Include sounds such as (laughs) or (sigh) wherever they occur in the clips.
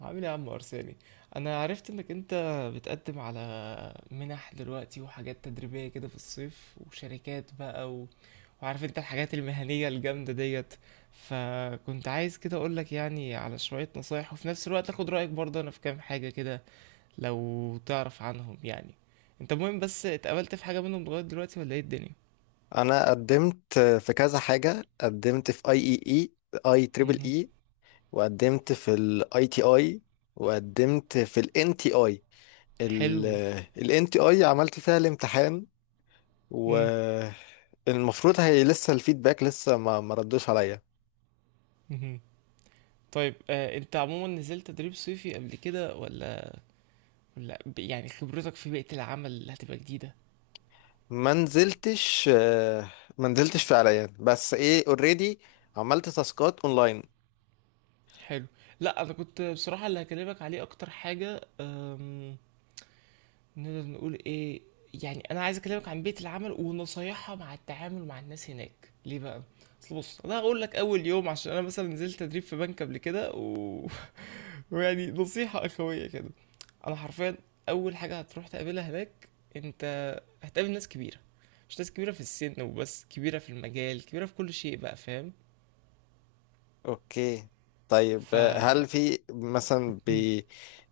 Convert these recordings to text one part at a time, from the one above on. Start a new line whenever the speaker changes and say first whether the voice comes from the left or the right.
right: عامل ايه يا عم ارساني؟ انا عرفت انك انت بتقدم على منح دلوقتي وحاجات تدريبية كده في الصيف وشركات بقى وعارف انت الحاجات المهنية الجامدة ديت، فكنت عايز كده اقولك يعني على شوية نصايح، وفي نفس الوقت اخد رأيك برضه انا في كام حاجة كده لو تعرف عنهم يعني. انت مهم بس اتقابلت في حاجة منهم لغاية دلوقتي ولا ايه الدنيا؟
left: انا قدمت في كذا حاجه. قدمت في اي اي اي اي تريبل
right: مهم.
left: اي وقدمت في الاي تي اي، وقدمت في الان تي اي.
right: حلو.
left: الان تي اي عملت فيها الامتحان،
right: مم.
left: والمفروض هي لسه الفيدباك لسه ما ردوش عليا.
right: مهم. طيب، انت عموما نزلت تدريب صيفي قبل كده ولا؟ لا، يعني خبرتك في بيئة العمل اللي هتبقى جديدة.
left: ما نزلتش ما نزلتش فعليا، بس ايه اوريدي عملت تاسكات اونلاين.
right: حلو. لا انا كنت بصراحة اللي هكلمك عليه اكتر حاجة، نقدر نقول ايه، يعني انا عايز اكلمك عن بيئة العمل ونصايحها مع التعامل مع الناس هناك، ليه بقى؟ اصل بص، انا هقول لك اول يوم، عشان انا مثلا نزلت تدريب في بنك قبل كده. (laughs) ويعني نصيحة اخوية كده. انا حرفيا اول حاجة هتروح تقابلها هناك انت، هتقابل ناس كبيرة. مش ناس كبيرة في السن وبس، كبيرة في المجال، كبيرة في كل شيء بقى، فاهم؟
left: اوكي. طيب هل في مثلا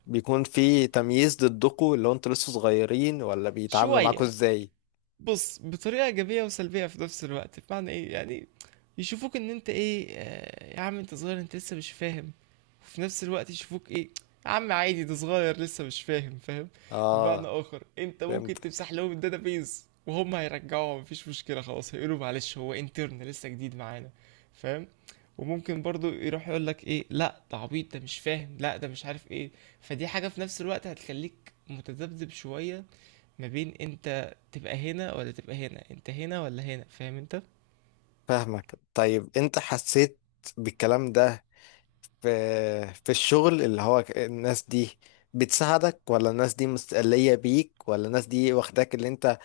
left: بيكون في تمييز ضدكوا، اللي هو انتوا لسه صغيرين ولا بيتعاملوا
right: فشوية،
left: معاكوا ازاي؟
right: بص، بطريقة إيجابية وسلبية في نفس الوقت. بمعنى إيه يعني؟ يشوفوك إن أنت إيه، يا عم أنت صغير أنت لسه مش فاهم، وفي نفس الوقت يشوفوك إيه، يا عم عادي ده صغير لسه مش فاهم، فاهم؟ بمعنى
left: اه
right: آخر أنت
left: فهمت.
right: ممكن تمسح لهم الداتابيز وهم هيرجعوها، مفيش مشكلة خلاص، هيقولوا معلش هو انترن لسه جديد معانا، فاهم؟ وممكن برضو يروح يقول لك ايه، لا ده عبيط ده مش فاهم، لا ده مش عارف ايه. فدي حاجة في نفس الوقت هتخليك متذبذب شوية، ما بين انت تبقى هنا ولا تبقى هنا، انت هنا ولا هنا، فاهم انت؟
left: فاهمك. طيب انت حسيت بالكلام ده في في الشغل، اللي هو الناس دي بتساعدك، ولا الناس دي مستقلية بيك، ولا الناس دي واخداك اللي انت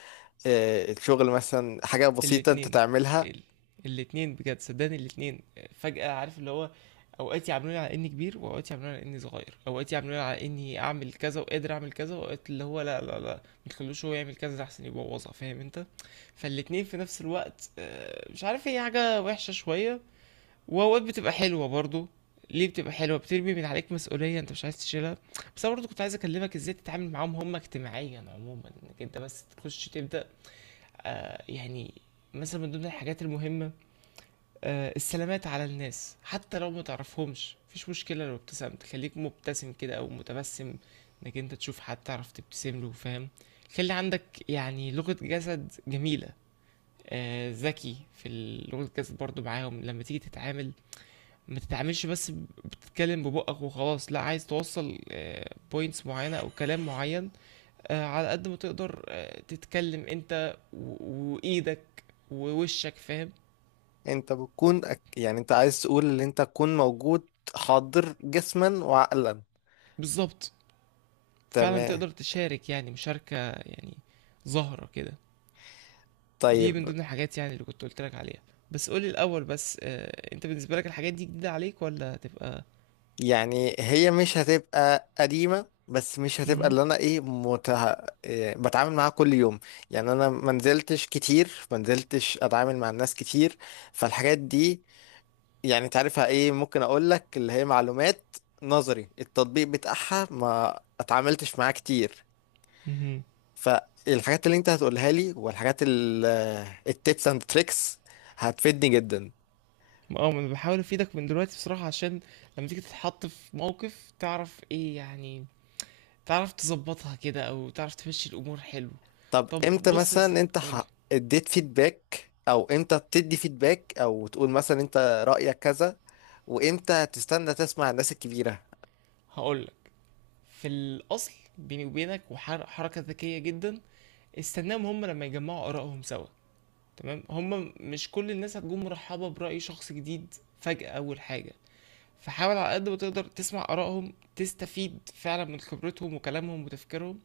left: الشغل مثلا حاجة بسيطة انت
right: الاتنين.
left: تعملها.
right: ال... الاتنين بجد صدقني، الاتنين. فجأة عارف اللي هو، اوقات يعاملوني على اني كبير، واوقات يعاملوني على اني صغير، اوقات يعاملوني على اني اعمل كذا وقادر اعمل كذا، واوقات اللي هو لا لا لا ما تخلوش هو يعمل كذا، ده احسن يبوظها، فاهم انت؟ فالاتنين في نفس الوقت، مش عارف، هي حاجة وحشة شوية، واوقات بتبقى حلوة برضو. ليه بتبقى حلوة؟ بترمي من عليك مسؤولية انت مش عايز تشيلها. بس انا برضو كنت عايز اكلمك ازاي تتعامل معاهم هم اجتماعيا عموما، انك انت بس تخش تبدأ. يعني مثلا من ضمن الحاجات المهمة، السلامات على الناس، حتى لو ما تعرفهمش مفيش مشكلة. لو ابتسمت خليك مبتسم كده او متبسم، انك انت تشوف حد تعرف تبتسم له، فاهم؟ خلي عندك يعني لغة جسد جميلة. ذكي في لغة الجسد برضو معاهم لما تيجي تتعامل. ما تتعاملش بس بتتكلم ببقك وخلاص، لا، عايز توصل بوينتس معينة او كلام معين. على قد ما تقدر تتكلم انت وايدك ووشك، فاهم؟
left: انت بتكون يعني انت عايز تقول ان انت تكون موجود، حاضر جسما وعقلا.
right: بالظبط. فعلا
left: تمام.
right: تقدر تشارك يعني مشاركة يعني ظاهرة كده. دي
left: طيب
right: من ضمن الحاجات يعني اللي كنت قلت لك عليها. بس قولي الاول بس، انت بالنسبة لك الحاجات دي جديدة عليك ولا تبقى؟
left: يعني هي مش هتبقى قديمة، بس مش هتبقى
right: مهم.
left: اللي انا ايه متع... إيه بتعامل معاها كل يوم. يعني انا ما نزلتش كتير، ما نزلتش اتعامل مع الناس كتير. فالحاجات دي يعني تعرفها ايه، ممكن اقول لك اللي هي معلومات نظري، التطبيق بتاعها ما اتعاملتش معاه كتير.
right: مهم.
left: فالحاجات اللي انت هتقولها لي، والحاجات، التيبس اند تريكس، هتفيدني جدا.
right: اه، ما انا بحاول افيدك من دلوقتي بصراحة، عشان لما تيجي تتحط في موقف تعرف ايه يعني، تعرف تظبطها كده او تعرف تمشي الامور حلو.
left: طب
right: طب
left: امتى
right: بص يا سيدي
left: مثلا انت
right: قولي.
left: اديت فيدباك، او امتى بتدي فيدباك او تقول مثلا انت رأيك كذا، وامتى هتستنى تسمع الناس الكبيرة
right: هقولك، في الاصل بيني وبينك، وحركة ذكية جدا، استناهم هم لما يجمعوا ارائهم سوا. تمام، هم مش كل الناس هتكون مرحبة برأي شخص جديد فجأة اول حاجة. فحاول على قد ما تقدر تسمع آرائهم، تستفيد فعلا من خبرتهم وكلامهم وتفكيرهم.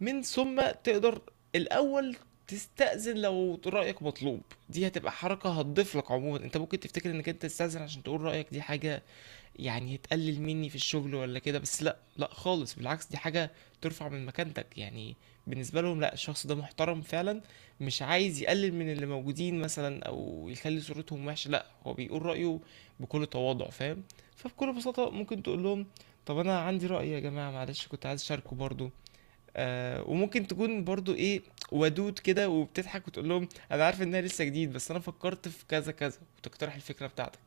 right: من ثم تقدر الأول تستأذن لو رأيك مطلوب. دي هتبقى حركة هتضيف لك عموما. انت ممكن تفتكر انك انت تستأذن عشان تقول رأيك، دي حاجة يعني تقلل مني في الشغل ولا كده، بس لا لا خالص، بالعكس، دي حاجة ترفع من مكانتك يعني بالنسبة لهم. لا الشخص ده محترم فعلا، مش عايز يقلل من اللي موجودين مثلا او يخلي صورتهم وحشة، لا هو بيقول رأيه بكل تواضع، فاهم؟ فبكل بساطة ممكن تقول لهم، طب انا عندي رأي يا جماعة، معلش كنت عايز اشاركه برضو. وممكن تكون برضو ايه، ودود كده وبتضحك وتقول لهم، انا عارف انها لسه جديد، بس انا فكرت في كذا كذا وتقترح الفكره بتاعتك.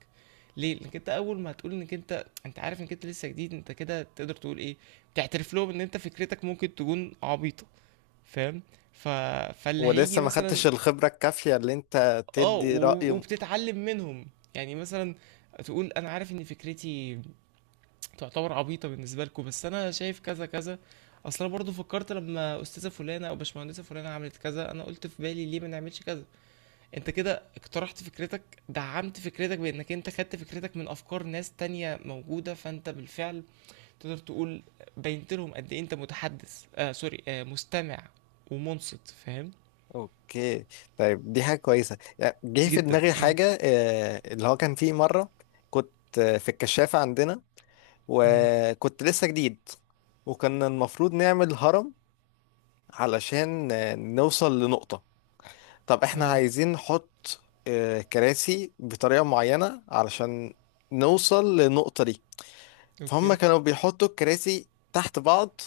right: ليه؟ لانك انت اول ما هتقول انك انت عارف انك انت لسه جديد، انت كده تقدر تقول ايه، بتعترف لهم ان انت فكرتك ممكن تكون عبيطه، فاهم؟ ف... فاللي هيجي
left: ولسه ما
right: مثلا.
left: خدتش الخبرة الكافية اللي انت
right: اه،
left: تدي رأي
right: وبتتعلم منهم. يعني مثلا تقول انا عارف ان فكرتي تعتبر عبيطة بالنسبة لكم، بس أنا شايف كذا كذا. أصل أنا برضه فكرت لما أستاذة فلانة أو باشمهندسة فلانة عملت كذا، أنا قلت في بالي ليه ما نعملش كذا. أنت كده اقترحت فكرتك، دعمت فكرتك بأنك أنت خدت فكرتك من أفكار ناس تانية موجودة، فأنت بالفعل تقدر تقول بينت لهم قد إيه أنت متحدث، سوري، مستمع ومنصت، فاهم؟
left: اوكي. طيب دي حاجة كويسة. يعني جه في
right: جدا.
left: دماغي
right: مم.
left: حاجة اللي هو كان فيه مرة كنت في الكشافة عندنا،
right: مهم.
left: وكنت لسه جديد، وكان المفروض نعمل هرم علشان نوصل لنقطة. طب احنا
right: اه.
left: عايزين نحط كراسي بطريقة معينة علشان نوصل للنقطة دي. فهم
right: اوكي.
left: كانوا بيحطوا الكراسي تحت بعض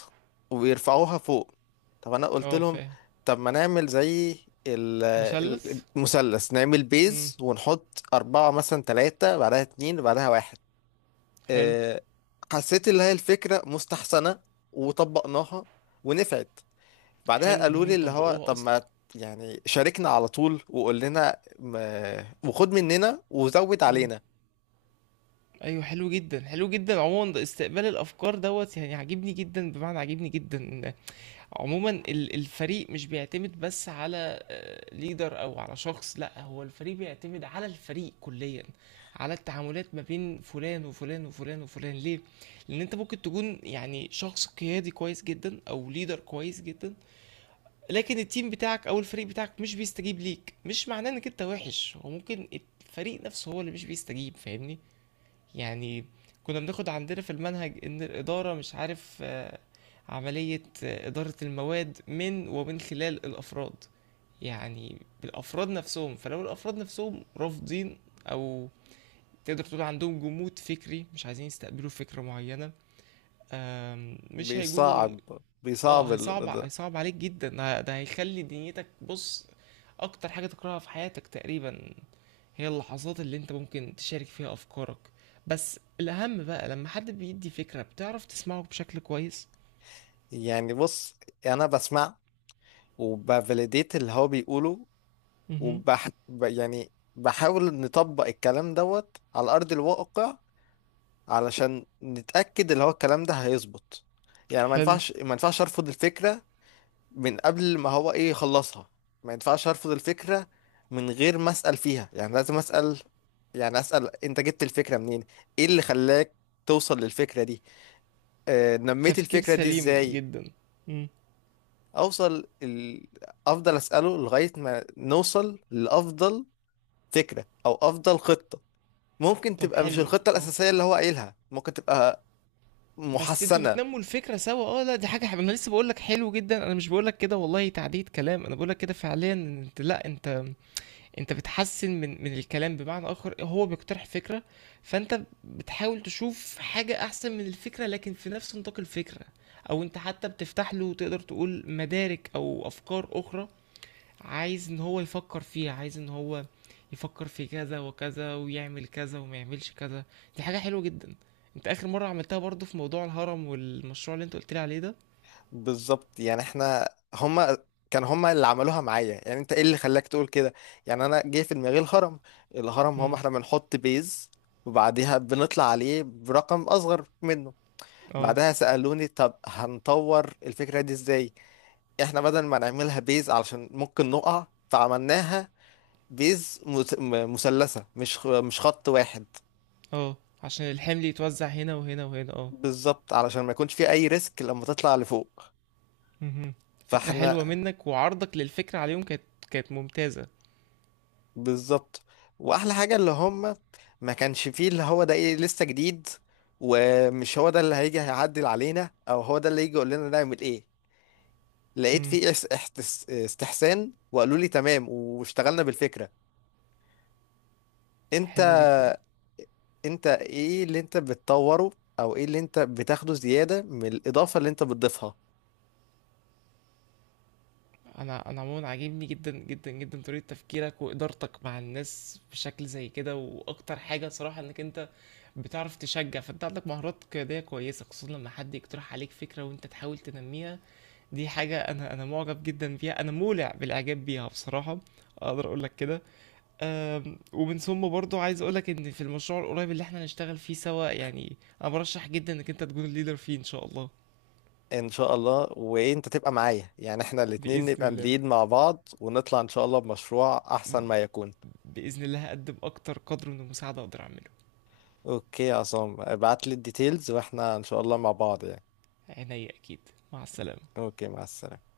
left: ويرفعوها فوق. طب انا قلت
right: اه.
left: لهم
right: فاهم.
left: طب ما نعمل زي ال-
right: مثلث.
left: المثلث، نعمل
right: امم.
left: بيز ونحط أربعة مثلا، تلاتة بعدها، اتنين بعدها، واحد.
right: حلو.
left: آه، حسيت اللي هي الفكرة مستحسنة، وطبقناها ونفعت. بعدها
right: حلو ان
left: قالوا لي
right: هم
left: اللي هو
right: طبقوها
left: طب
right: اصلا.
left: ما، يعني شاركنا على طول وقول لنا وخد مننا وزود
right: امم.
left: علينا.
right: ايوه، حلو جدا حلو جدا. عموما ده استقبال الافكار دوت، يعني عاجبني جدا، بمعنى عاجبني جدا إن عموما الفريق مش بيعتمد بس على ليدر او على شخص، لا هو الفريق بيعتمد على الفريق كليا، على التعاملات ما بين فلان وفلان وفلان وفلان. ليه؟ لان انت ممكن تكون يعني شخص قيادي كويس جدا او ليدر كويس جدا، لكن التيم بتاعك او الفريق بتاعك مش بيستجيب ليك، مش معناه انك انت وحش، هو ممكن الفريق نفسه هو اللي مش بيستجيب، فاهمني؟ يعني كنا بناخد عندنا في المنهج ان الاداره، مش عارف، عمليه اداره المواد ومن خلال الافراد، يعني بالافراد نفسهم. فلو الافراد نفسهم رافضين، او تقدر تقول عندهم جمود فكري مش عايزين يستقبلوا فكره معينه، مش هيكونوا.
left: بيصعب
right: اه،
left: بيصعب
right: هيصعب
left: ده.
right: هيصعب عليك جدا، ده هيخلي دنيتك، بص، اكتر حاجه تكرهها في حياتك تقريبا هي اللحظات اللي انت ممكن تشارك فيها افكارك. بس الاهم بقى لما حد بيدي فكرة بتعرف تسمعه بشكل كويس.
left: يعني بص انا بسمع وبفاليديت اللي هو بيقوله
right: مهم.
left: يعني بحاول نطبق الكلام دوت على ارض الواقع، علشان نتأكد اللي هو الكلام ده هيظبط. يعني ما
right: حلو.
left: ينفعش ما ينفعش ارفض الفكرة من قبل ما هو ايه يخلصها. ما ينفعش ارفض الفكرة من غير ما اسأل فيها، يعني لازم اسأل. يعني اسأل انت جبت الفكرة منين، ايه اللي خلاك توصل للفكرة دي، آه نميت
right: تفكير
left: الفكرة دي
right: سليم
left: ازاي،
right: جدا. مم.
left: اوصل افضل اسأله لغاية ما نوصل لافضل فكرة او افضل خطة. ممكن
right: طب
left: تبقى مش
right: حلو،
left: الخطة
right: اه.
left: الاساسية اللي هو قايلها، ممكن تبقى
right: بس انتوا
left: محسنة.
right: بتنموا الفكرة سوا. اه لا، دي حاجة انا لسه بقولك حلو جدا، انا مش بقولك كده والله تعديل كلام، انا بقولك كده فعليا إن انت، لا، انت انت بتحسن من الكلام، بمعنى اخر هو بيقترح فكره، فانت بتحاول تشوف حاجه احسن من الفكره لكن في نفس نطاق الفكره، او انت حتى بتفتح له تقدر تقول مدارك او افكار اخرى عايز ان هو يفكر فيها، عايز ان هو يفكر في كذا وكذا ويعمل كذا وما يعملش كذا. دي حاجه حلوه جدا. انت اخر مره عملتها برضو في موضوع الهرم والمشروع اللي انت قلت لي عليه ده.
left: بالظبط. يعني احنا هما، كان هما اللي عملوها معايا. يعني انت ايه اللي خلاك تقول كده؟ يعني انا جه في دماغي الهرم. الهرم هما
right: امم.
left: احنا بنحط بيز، وبعديها بنطلع عليه برقم اصغر منه.
right: اه.
left: بعدها سألوني طب هنطور الفكرة دي ازاي؟ احنا بدل ما نعملها بيز علشان ممكن نقع، فعملناها بيز مثلثة، مش خط واحد.
right: اه عشان الحمل يتوزع هنا وهنا وهنا، اه.
left: بالظبط، علشان ما يكونش فيه اي ريسك لما تطلع لفوق.
right: مهم. فكرة حلوة
left: فاحنا
right: منك وعرضك للفكرة عليهم كانت ممتازة.
left: بالظبط. واحلى حاجه اللي هم ما كانش فيه اللي هو ده ايه لسه جديد، ومش هو ده اللي هيجي هيعدل علينا او هو ده اللي يجي يقول لنا نعمل ايه. لقيت
right: مم.
left: فيه استحسان، وقالوا لي تمام واشتغلنا بالفكره. انت
right: حلو جدا.
left: انت ايه اللي انت بتطوره، او ايه اللي انت بتاخده زياده من الاضافه اللي انت بتضيفها؟
right: انا عموما عاجبني جدا جدا جدا طريقة تفكيرك وإدارتك مع الناس بشكل زي كده، واكتر حاجة صراحة انك انت بتعرف تشجع، فانت عندك مهارات قيادية كويسة، خصوصا لما حد يقترح عليك فكرة وانت تحاول تنميها، دي حاجة انا معجب جدا بيها، انا مولع بالاعجاب بيها بصراحة، اقدر اقول لك كده. ومن ثم برضو عايز اقولك ان في المشروع القريب اللي احنا هنشتغل فيه سوا يعني انا برشح جدا انك انت تكون الليدر فيه ان شاء الله.
left: ان شاء الله. وانت تبقى معايا، يعني احنا الاتنين
right: باذن
left: نبقى
right: الله.
left: نليد مع بعض، ونطلع ان شاء الله بمشروع احسن ما يكون.
right: باذن الله هقدم اكتر قدر من المساعده اقدر اعمله.
left: اوكي يا عصام، ابعت لي الديتيلز واحنا ان شاء الله مع بعض يعني.
right: عينيا اكيد. مع السلامه.
left: اوكي، مع السلامة.